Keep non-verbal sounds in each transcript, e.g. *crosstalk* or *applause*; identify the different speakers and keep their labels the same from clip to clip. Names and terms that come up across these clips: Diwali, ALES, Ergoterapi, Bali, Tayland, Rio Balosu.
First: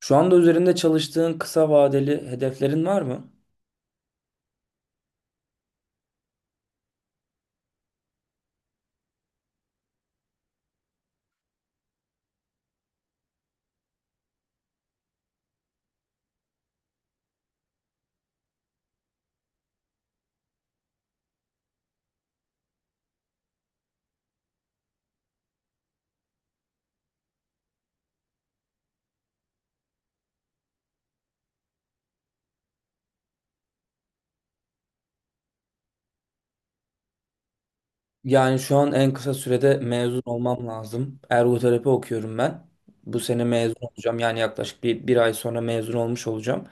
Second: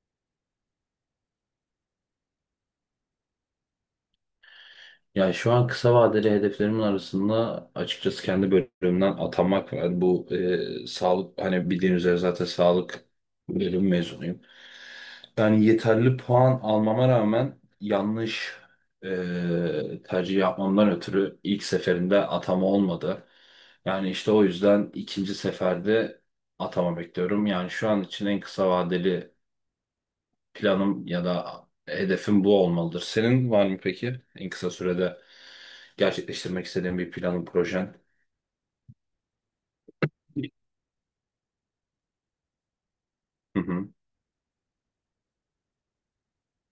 Speaker 1: Şu anda üzerinde çalıştığın kısa vadeli hedeflerin var mı?
Speaker 2: Yani şu an kısa vadeli hedeflerimin arasında açıkçası kendi bölümümden atanmak var. Yani bu sağlık, hani bildiğiniz üzere zaten sağlık bölüm mezunuyum. Yani yeterli puan almama rağmen yanlış tercih yapmamdan ötürü ilk seferinde atama olmadı. Yani işte o yüzden ikinci seferde atama bekliyorum. Yani şu an için en kısa vadeli planım ya da hedefim bu olmalıdır. Senin var mı peki en kısa sürede gerçekleştirmek istediğin bir planın, projen?
Speaker 1: Yani şu an en kısa sürede mezun olmam lazım. Ergoterapi okuyorum ben. Bu sene
Speaker 2: Hı
Speaker 1: mezun
Speaker 2: hı.
Speaker 1: olacağım. Yani yaklaşık bir ay sonra mezun olmuş olacağım.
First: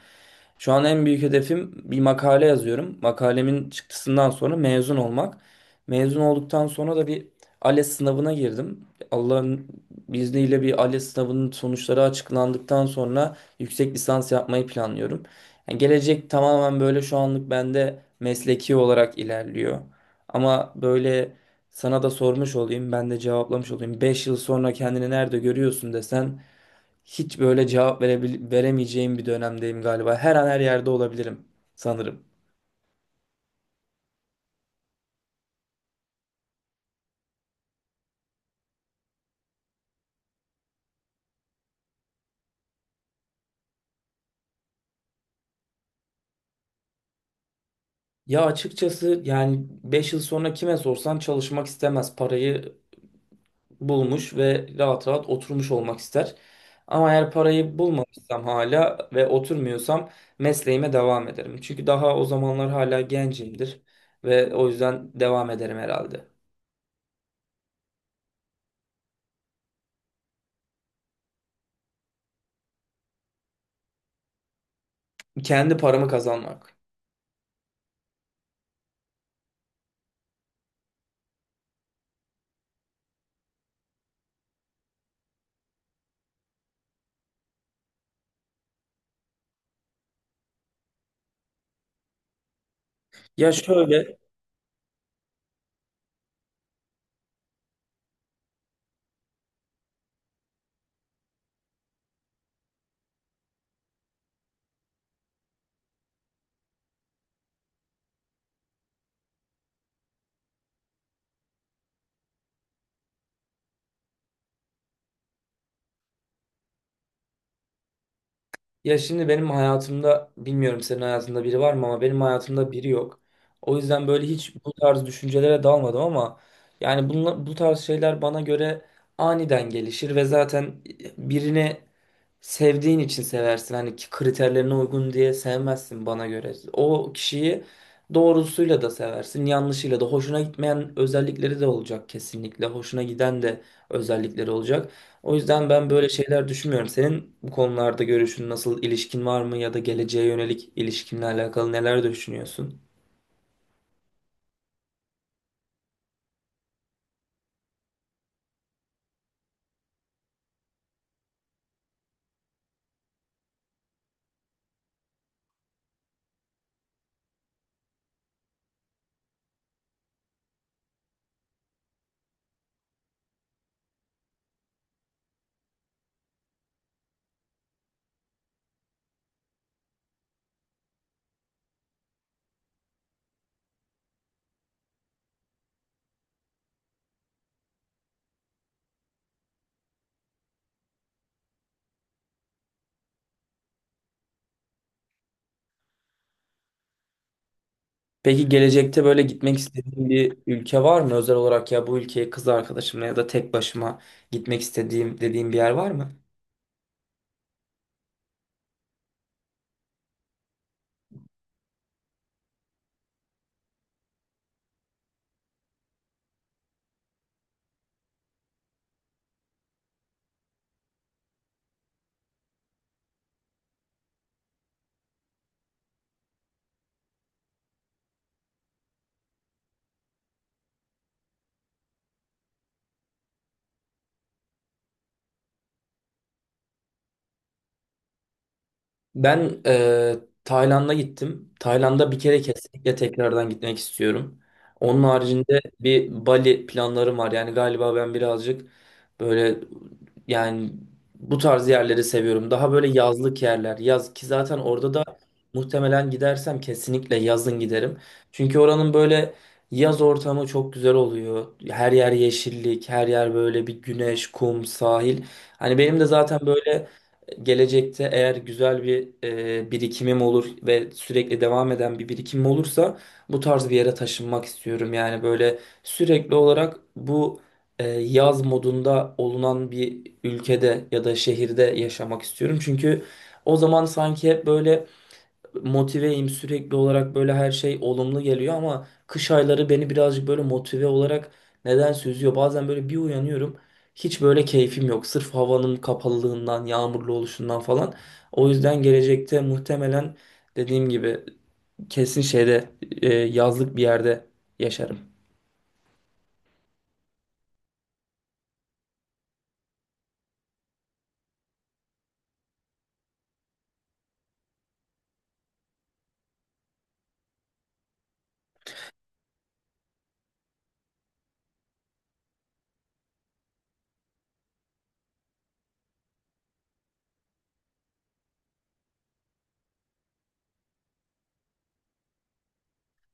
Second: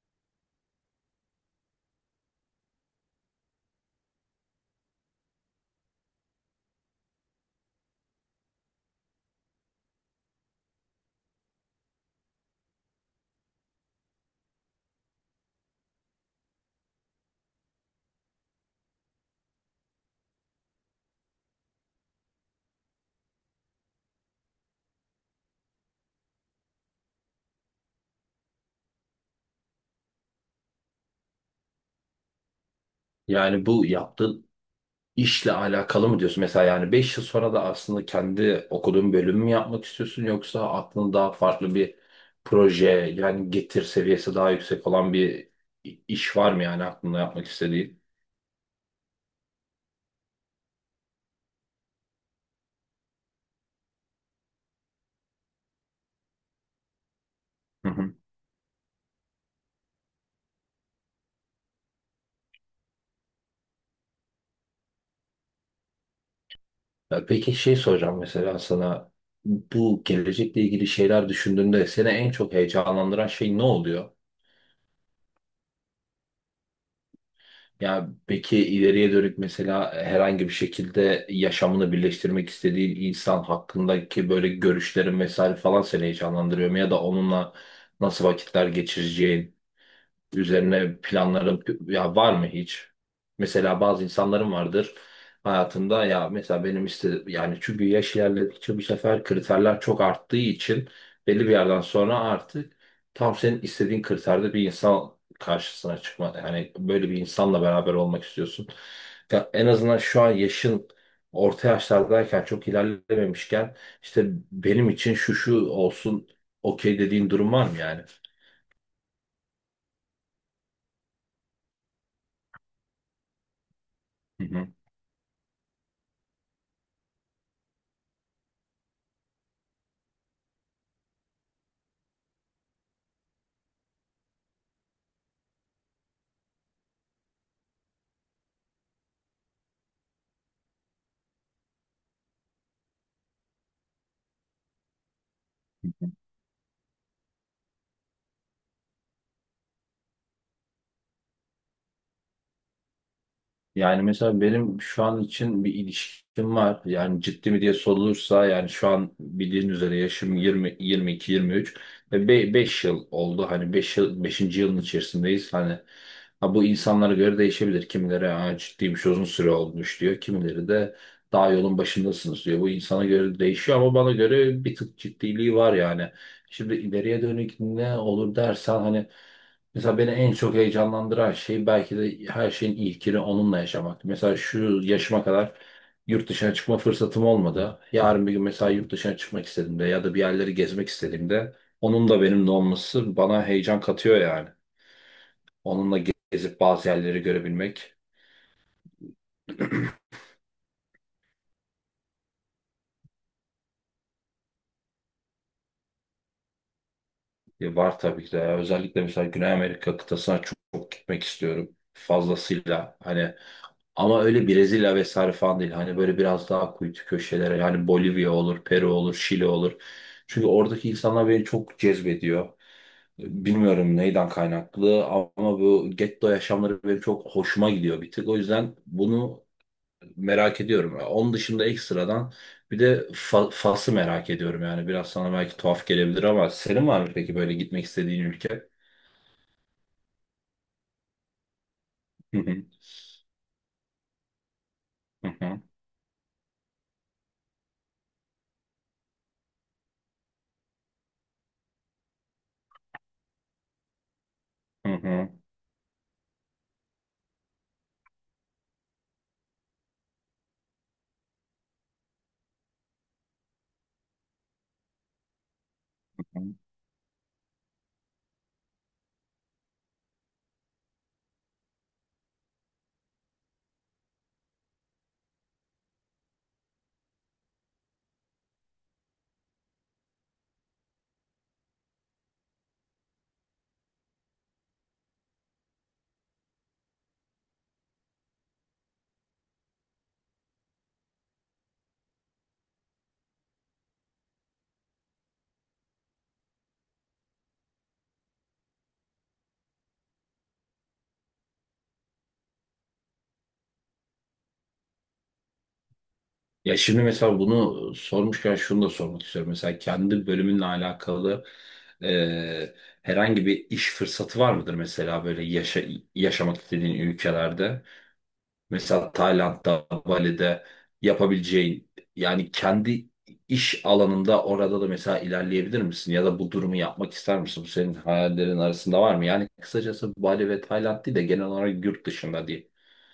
Speaker 1: Şu an en büyük hedefim bir makale yazıyorum. Makalemin çıktısından sonra mezun olmak. Mezun olduktan sonra da bir ALES sınavına girdim. Allah'ın izniyle bir ALES sınavının sonuçları açıklandıktan sonra yüksek lisans yapmayı planlıyorum. Yani gelecek tamamen böyle şu anlık bende mesleki olarak ilerliyor. Ama böyle sana da sormuş olayım, ben de cevaplamış olayım. 5 yıl sonra kendini nerede görüyorsun desen hiç böyle cevap veremeyeceğim bir dönemdeyim galiba. Her an her yerde olabilirim sanırım.
Speaker 2: Yani bu yaptığın işle alakalı mı diyorsun? Mesela yani 5 yıl sonra da aslında kendi okuduğun bölümü mü yapmak istiyorsun, yoksa aklında daha farklı bir proje, yani getir seviyesi daha yüksek olan bir iş var mı yani aklında yapmak istediğin?
Speaker 1: Ya açıkçası yani 5 yıl sonra kime sorsan çalışmak istemez. Parayı bulmuş ve rahat rahat oturmuş olmak ister. Ama eğer parayı
Speaker 2: Hı hı.
Speaker 1: bulmamışsam hala ve oturmuyorsam mesleğime devam ederim. Çünkü daha o zamanlar hala gencimdir ve o yüzden devam ederim herhalde.
Speaker 2: Ya peki şey soracağım mesela sana, bu gelecekle ilgili şeyler düşündüğünde seni en çok heyecanlandıran şey ne oluyor?
Speaker 1: Kendi paramı kazanmak.
Speaker 2: Ya peki ileriye dönük mesela herhangi bir şekilde yaşamını birleştirmek istediğin insan hakkındaki böyle görüşlerin vesaire falan seni heyecanlandırıyor mu? Ya da onunla nasıl vakitler geçireceğin üzerine planların ya var mı hiç?
Speaker 1: Ya
Speaker 2: Mesela bazı
Speaker 1: şöyle,
Speaker 2: insanların vardır hayatında, ya mesela benim işte, yani çünkü yaş ilerledikçe bu sefer kriterler çok arttığı için belli bir yerden sonra artık tam senin istediğin kriterde bir insan karşısına çıkma, yani böyle bir insanla beraber olmak istiyorsun. Ya en azından şu an yaşın orta yaşlardayken, çok ilerlememişken, işte benim için şu şu olsun, okey dediğin durum var mı yani?
Speaker 1: ya şimdi benim hayatımda bilmiyorum senin hayatında biri var mı ama benim hayatımda biri yok. O yüzden böyle hiç
Speaker 2: Hı
Speaker 1: bu tarz düşüncelere dalmadım ama yani bu tarz şeyler bana göre aniden gelişir ve zaten birini sevdiğin için seversin. Hani ki kriterlerine uygun diye sevmezsin bana göre. O kişiyi doğrusuyla da seversin, yanlışıyla da. Hoşuna gitmeyen özellikleri de olacak kesinlikle. Hoşuna giden de özellikleri olacak. O yüzden ben böyle
Speaker 2: hı.
Speaker 1: şeyler düşünmüyorum. Senin bu konularda görüşün nasıl, ilişkin var mı ya da geleceğe yönelik ilişkinle alakalı neler düşünüyorsun?
Speaker 2: Yani mesela benim şu an için bir ilişkim var. Yani ciddi mi diye sorulursa, yani şu an bildiğin üzere yaşım 20 22 23 ve 5 yıl oldu. Hani 5 yıl, 5. yılın içerisindeyiz. Hani ha, bu insanlara göre değişebilir. Kimileri "Aa, ciddiymiş, uzun süre olmuş" diyor. Kimileri de "daha yolun başındasınız" diyor. Bu insana göre değişiyor ama bana göre bir tık ciddiliği var yani. Şimdi ileriye dönük ne olur dersen, hani mesela beni en çok heyecanlandıran şey belki de her şeyin ilkini onunla yaşamak. Mesela şu yaşıma kadar yurt dışına çıkma fırsatım olmadı. Yarın bir gün mesela yurt dışına çıkmak istediğimde ya da bir yerleri gezmek istediğimde onun da benimle olması bana heyecan katıyor yani. Onunla gezip bazı yerleri görebilmek.
Speaker 1: Peki gelecekte böyle gitmek
Speaker 2: *clears throat*
Speaker 1: istediğin bir ülke var mı? Özel olarak ya bu ülkeye kız arkadaşımla ya da tek başıma gitmek istediğim dediğim bir yer var mı?
Speaker 2: E, var tabii ki de. Özellikle mesela Güney Amerika kıtasına çok, çok gitmek istiyorum. Fazlasıyla, hani ama öyle Brezilya vesaire falan değil. Hani böyle biraz daha kuytu köşelere, yani Bolivya olur, Peru olur, Şili olur. Çünkü oradaki insanlar beni çok cezbediyor. Bilmiyorum neyden kaynaklı ama bu getto yaşamları benim çok hoşuma gidiyor bir tık. O yüzden bunu merak ediyorum. Onun dışında ekstradan bir de Fas'ı merak ediyorum yani. Biraz sana belki tuhaf gelebilir ama senin var mı peki böyle gitmek istediğin ülke?
Speaker 1: Ben e, Tayland'a gittim. Tayland'a bir
Speaker 2: Hı
Speaker 1: kere
Speaker 2: hı,
Speaker 1: kesinlikle tekrardan gitmek istiyorum. Onun
Speaker 2: hı
Speaker 1: haricinde
Speaker 2: hı,
Speaker 1: bir Bali planlarım var. Yani galiba ben birazcık böyle yani bu tarz yerleri seviyorum. Daha böyle yazlık yerler. Yaz ki zaten orada da
Speaker 2: hı
Speaker 1: muhtemelen gidersem kesinlikle yazın giderim. Çünkü oranın böyle yaz ortamı çok güzel oluyor. Her yer yeşillik, her yer böyle bir güneş, kum, sahil. Hani benim de zaten
Speaker 2: hı.
Speaker 1: böyle gelecekte eğer güzel bir birikimim olur ve sürekli devam eden bir birikimim olursa bu tarz bir yere taşınmak istiyorum. Yani böyle sürekli olarak bu yaz modunda olunan bir ülkede ya da şehirde yaşamak istiyorum. Çünkü o zaman sanki hep böyle motiveyim sürekli olarak böyle her şey olumlu geliyor ama kış ayları beni birazcık böyle motive olarak neden süzüyor. Bazen böyle bir uyanıyorum hiç böyle keyfim yok sırf havanın kapalılığından yağmurlu oluşundan falan. O yüzden gelecekte muhtemelen dediğim gibi kesin şeyde yazlık bir yerde yaşarım.
Speaker 2: Ya şimdi mesela bunu sormuşken şunu da sormak istiyorum. Mesela kendi bölümünle alakalı e, herhangi bir iş fırsatı var mıdır mesela böyle yaşamak istediğin ülkelerde? Mesela Tayland'da, Bali'de yapabileceğin, yani kendi iş alanında orada da mesela ilerleyebilir misin? Ya da bu durumu yapmak ister misin? Bu senin hayallerin arasında var mı? Yani kısacası Bali ve Tayland değil de genel olarak yurt dışında diye.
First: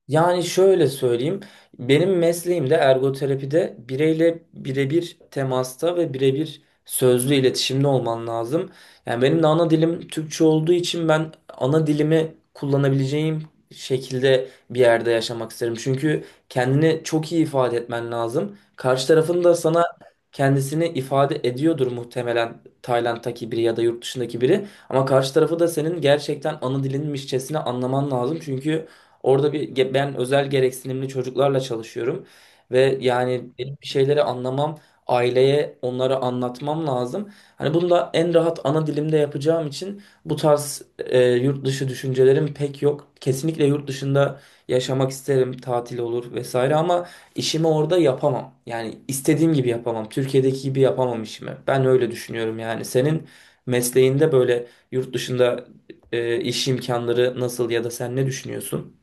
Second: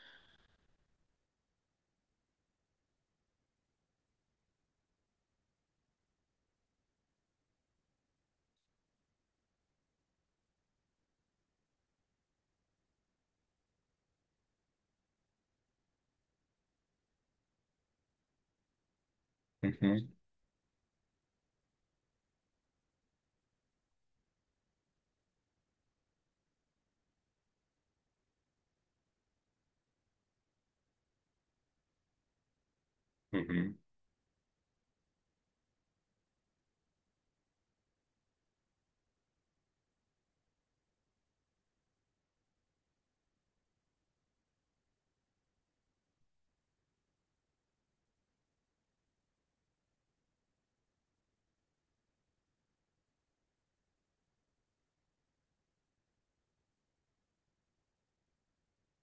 Speaker 1: Yani şöyle söyleyeyim. Benim mesleğimde ergoterapide bireyle birebir temasta ve birebir sözlü iletişimde olman lazım. Yani benim de ana dilim Türkçe olduğu için ben ana dilimi kullanabileceğim şekilde bir yerde yaşamak isterim. Çünkü kendini çok iyi ifade etmen lazım. Karşı tarafın da
Speaker 2: Hı
Speaker 1: sana
Speaker 2: hı,
Speaker 1: kendisini ifade ediyordur muhtemelen Tayland'daki biri ya da yurt dışındaki biri. Ama karşı tarafı da senin gerçekten ana dilinmişçesine anlaman lazım. Çünkü orada ben özel gereksinimli çocuklarla çalışıyorum ve
Speaker 2: hı
Speaker 1: yani
Speaker 2: hı.
Speaker 1: benim bir şeyleri anlamam, aileye onlara anlatmam lazım. Hani bunu da en rahat ana dilimde yapacağım için bu tarz yurt dışı düşüncelerim pek yok. Kesinlikle yurt dışında yaşamak isterim, tatil olur vesaire ama işimi orada yapamam. Yani istediğim gibi yapamam. Türkiye'deki gibi yapamam işimi. Ben öyle düşünüyorum yani. Senin mesleğinde böyle yurt dışında iş imkanları nasıl ya da sen ne düşünüyorsun?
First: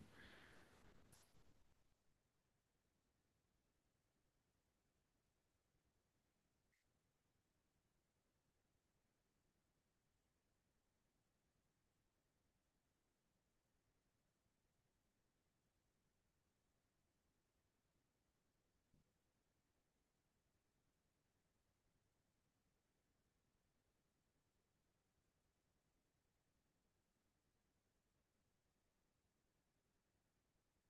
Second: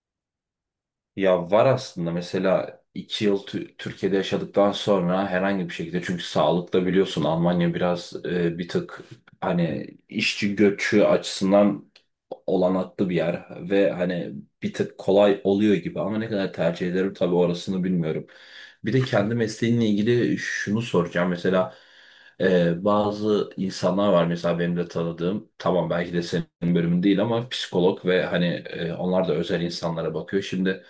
Speaker 2: Ya var aslında, mesela iki yıl Türkiye'de yaşadıktan sonra herhangi bir şekilde, çünkü sağlıkta biliyorsun Almanya biraz bir tık, hani işçi göçü açısından olanaklı bir yer ve hani bir tık kolay oluyor gibi ama ne kadar tercih ederim tabii orasını bilmiyorum. Bir de kendi mesleğimle ilgili şunu soracağım mesela, bazı insanlar var mesela benim de tanıdığım, tamam belki de senin bölümün değil ama psikolog, ve hani onlar da özel insanlara bakıyor. Şimdi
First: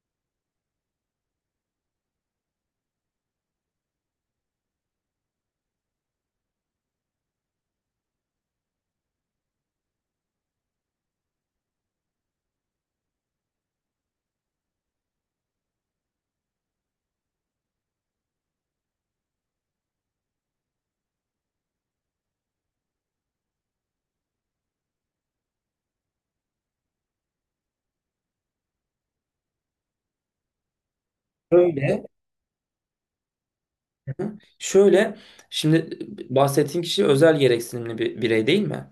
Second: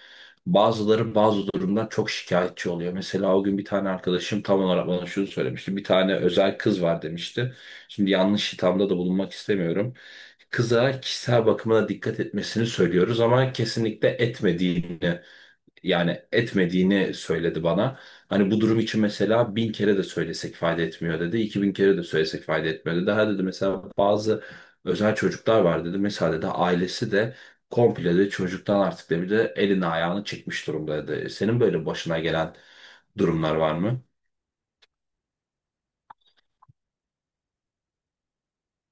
Speaker 2: bazıları bazı durumdan çok şikayetçi oluyor. Mesela o gün bir tane arkadaşım tam olarak bana şunu söylemişti. Bir tane özel kız var demişti. Şimdi yanlış hitamda da bulunmak istemiyorum. Kıza kişisel bakımına dikkat etmesini söylüyoruz ama kesinlikle etmediğini, yani etmediğini söyledi bana. Hani bu durum için mesela bin kere de söylesek fayda etmiyor dedi. İki bin kere de söylesek fayda etmiyor dedi. Ha dedi, mesela bazı özel çocuklar var dedi. Mesela dedi ailesi de komple de çocuktan artık dedi bir de elini ayağını çekmiş durumda dedi. Senin böyle
Speaker 1: Şöyle,
Speaker 2: başına gelen durumlar var mı?
Speaker 1: şöyle şimdi bahsettiğin kişi özel gereksinimli bir birey değil mi?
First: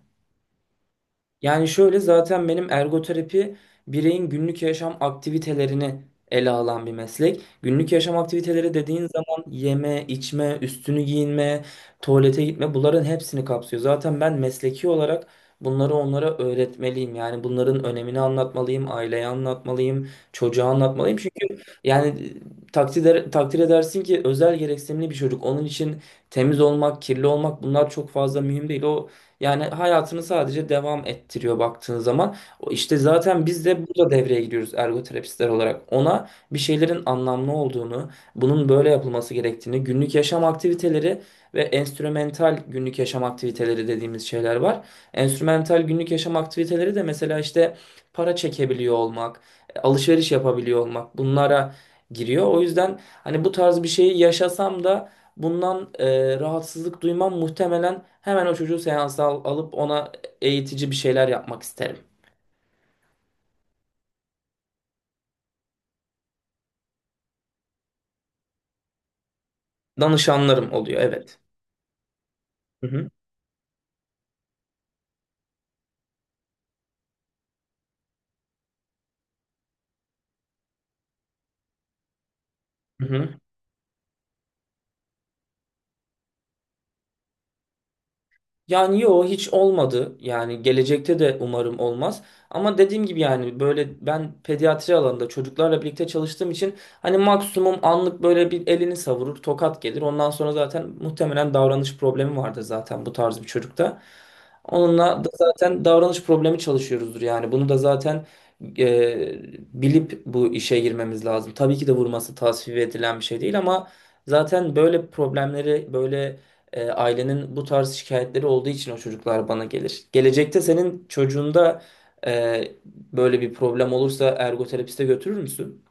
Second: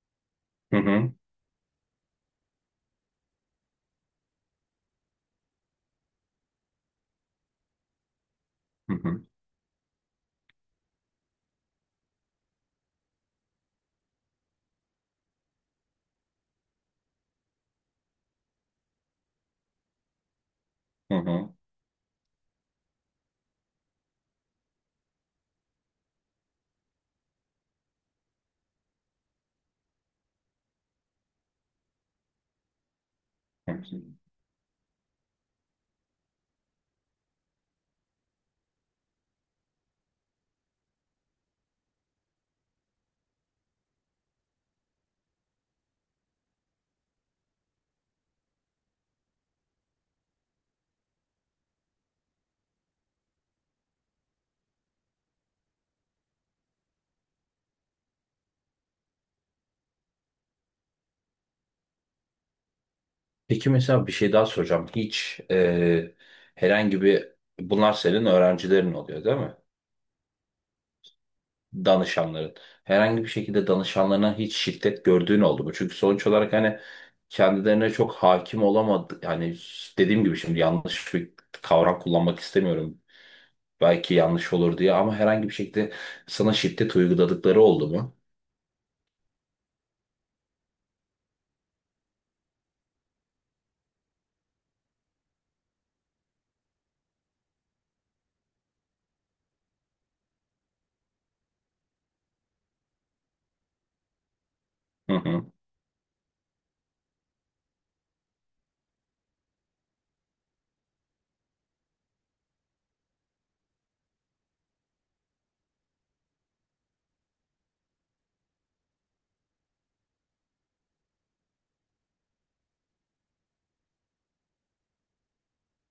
Speaker 2: Hı hı.
Speaker 1: Yani şöyle zaten benim ergoterapi bireyin günlük yaşam aktivitelerini ele alan bir meslek. Günlük yaşam aktiviteleri
Speaker 2: Hı
Speaker 1: dediğin
Speaker 2: hı.
Speaker 1: zaman yeme, içme, üstünü giyinme, tuvalete gitme bunların hepsini kapsıyor. Zaten ben mesleki olarak bunları onlara öğretmeliyim. Yani bunların önemini anlatmalıyım, aileye anlatmalıyım, çocuğa
Speaker 2: Hı
Speaker 1: anlatmalıyım.
Speaker 2: hı.
Speaker 1: Çünkü yani takdir edersin ki özel gereksinimli bir çocuk. Onun için temiz olmak, kirli olmak bunlar çok fazla mühim değil. O yani hayatını sadece devam ettiriyor baktığın zaman. O İşte zaten biz
Speaker 2: Hı
Speaker 1: de
Speaker 2: hı.
Speaker 1: burada devreye giriyoruz ergoterapistler olarak. Ona bir şeylerin anlamlı olduğunu, bunun böyle yapılması gerektiğini, günlük yaşam aktiviteleri ve enstrümental günlük yaşam aktiviteleri dediğimiz şeyler var. Enstrümental günlük yaşam aktiviteleri de mesela işte para çekebiliyor olmak, alışveriş yapabiliyor olmak bunlara giriyor. O yüzden hani bu tarz bir şeyi yaşasam da bundan rahatsızlık duymam muhtemelen hemen o çocuğu seansa alıp ona eğitici bir şeyler yapmak isterim.
Speaker 2: Peki mesela bir şey daha soracağım. Hiç herhangi bir, bunlar senin öğrencilerin oluyor değil mi?
Speaker 1: Danışanlarım oluyor, evet.
Speaker 2: Danışanların.
Speaker 1: Hı hı.
Speaker 2: Herhangi bir şekilde danışanlarına hiç şiddet gördüğün oldu mu? Çünkü sonuç olarak hani kendilerine çok hakim olamadı. Yani dediğim gibi şimdi yanlış bir kavram kullanmak istemiyorum.
Speaker 1: Hı hı.
Speaker 2: Belki yanlış olur diye, ama herhangi bir şekilde sana şiddet uyguladıkları oldu mu?
Speaker 1: Yani yo hiç olmadı. Yani gelecekte de umarım olmaz. Ama dediğim gibi yani böyle ben pediatri alanında çocuklarla birlikte çalıştığım için hani maksimum anlık böyle bir elini savurur, tokat gelir. Ondan sonra zaten muhtemelen davranış problemi vardır zaten bu tarz bir çocukta.
Speaker 2: Hı
Speaker 1: Onunla da
Speaker 2: hı.
Speaker 1: zaten davranış problemi çalışıyoruzdur yani. Bunu da zaten e, bilip bu işe girmemiz lazım. Tabii ki de vurması tasvip edilen bir şey değil ama zaten böyle problemleri böyle ailenin bu tarz şikayetleri olduğu için o çocuklar bana gelir. Gelecekte senin çocuğunda böyle bir problem olursa ergoterapiste götürür müsün?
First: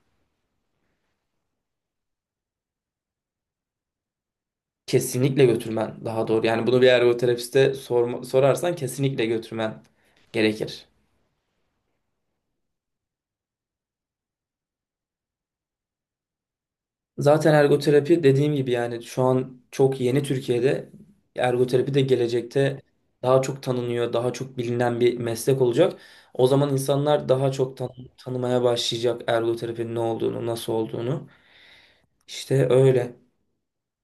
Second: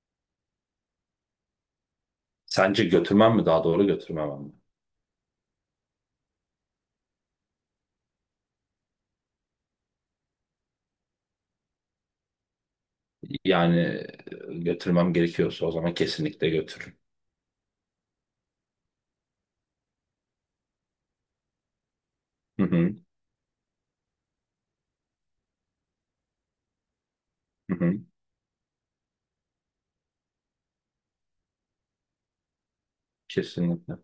Speaker 2: Sence götürmem mi daha doğru, götürmemem mi?
Speaker 1: Kesinlikle götürmen daha doğru. Yani bunu bir ergoterapiste sorarsan kesinlikle götürmen gerekir.
Speaker 2: Yani götürmem gerekiyorsa o zaman kesinlikle götürürüm.
Speaker 1: Zaten ergoterapi dediğim gibi yani şu an çok yeni Türkiye'de ergoterapi de
Speaker 2: Hı
Speaker 1: gelecekte
Speaker 2: hı,
Speaker 1: daha çok tanınıyor, daha çok bilinen bir meslek olacak. O zaman insanlar daha
Speaker 2: hı
Speaker 1: çok
Speaker 2: hı.
Speaker 1: tanımaya başlayacak ergoterapinin ne olduğunu, nasıl olduğunu. İşte öyle.
Speaker 2: Kesinlikle.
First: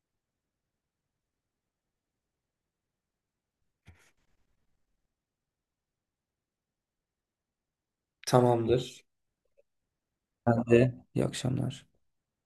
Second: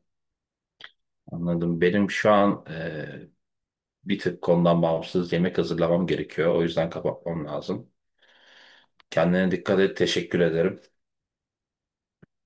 Speaker 2: Anladım. Benim şu an bir tık konudan bağımsız yemek hazırlamam gerekiyor. O yüzden kapatmam lazım.
Speaker 1: Tamamdır.
Speaker 2: Kendine dikkat et. Teşekkür
Speaker 1: Ben
Speaker 2: ederim.
Speaker 1: de. İyi akşamlar.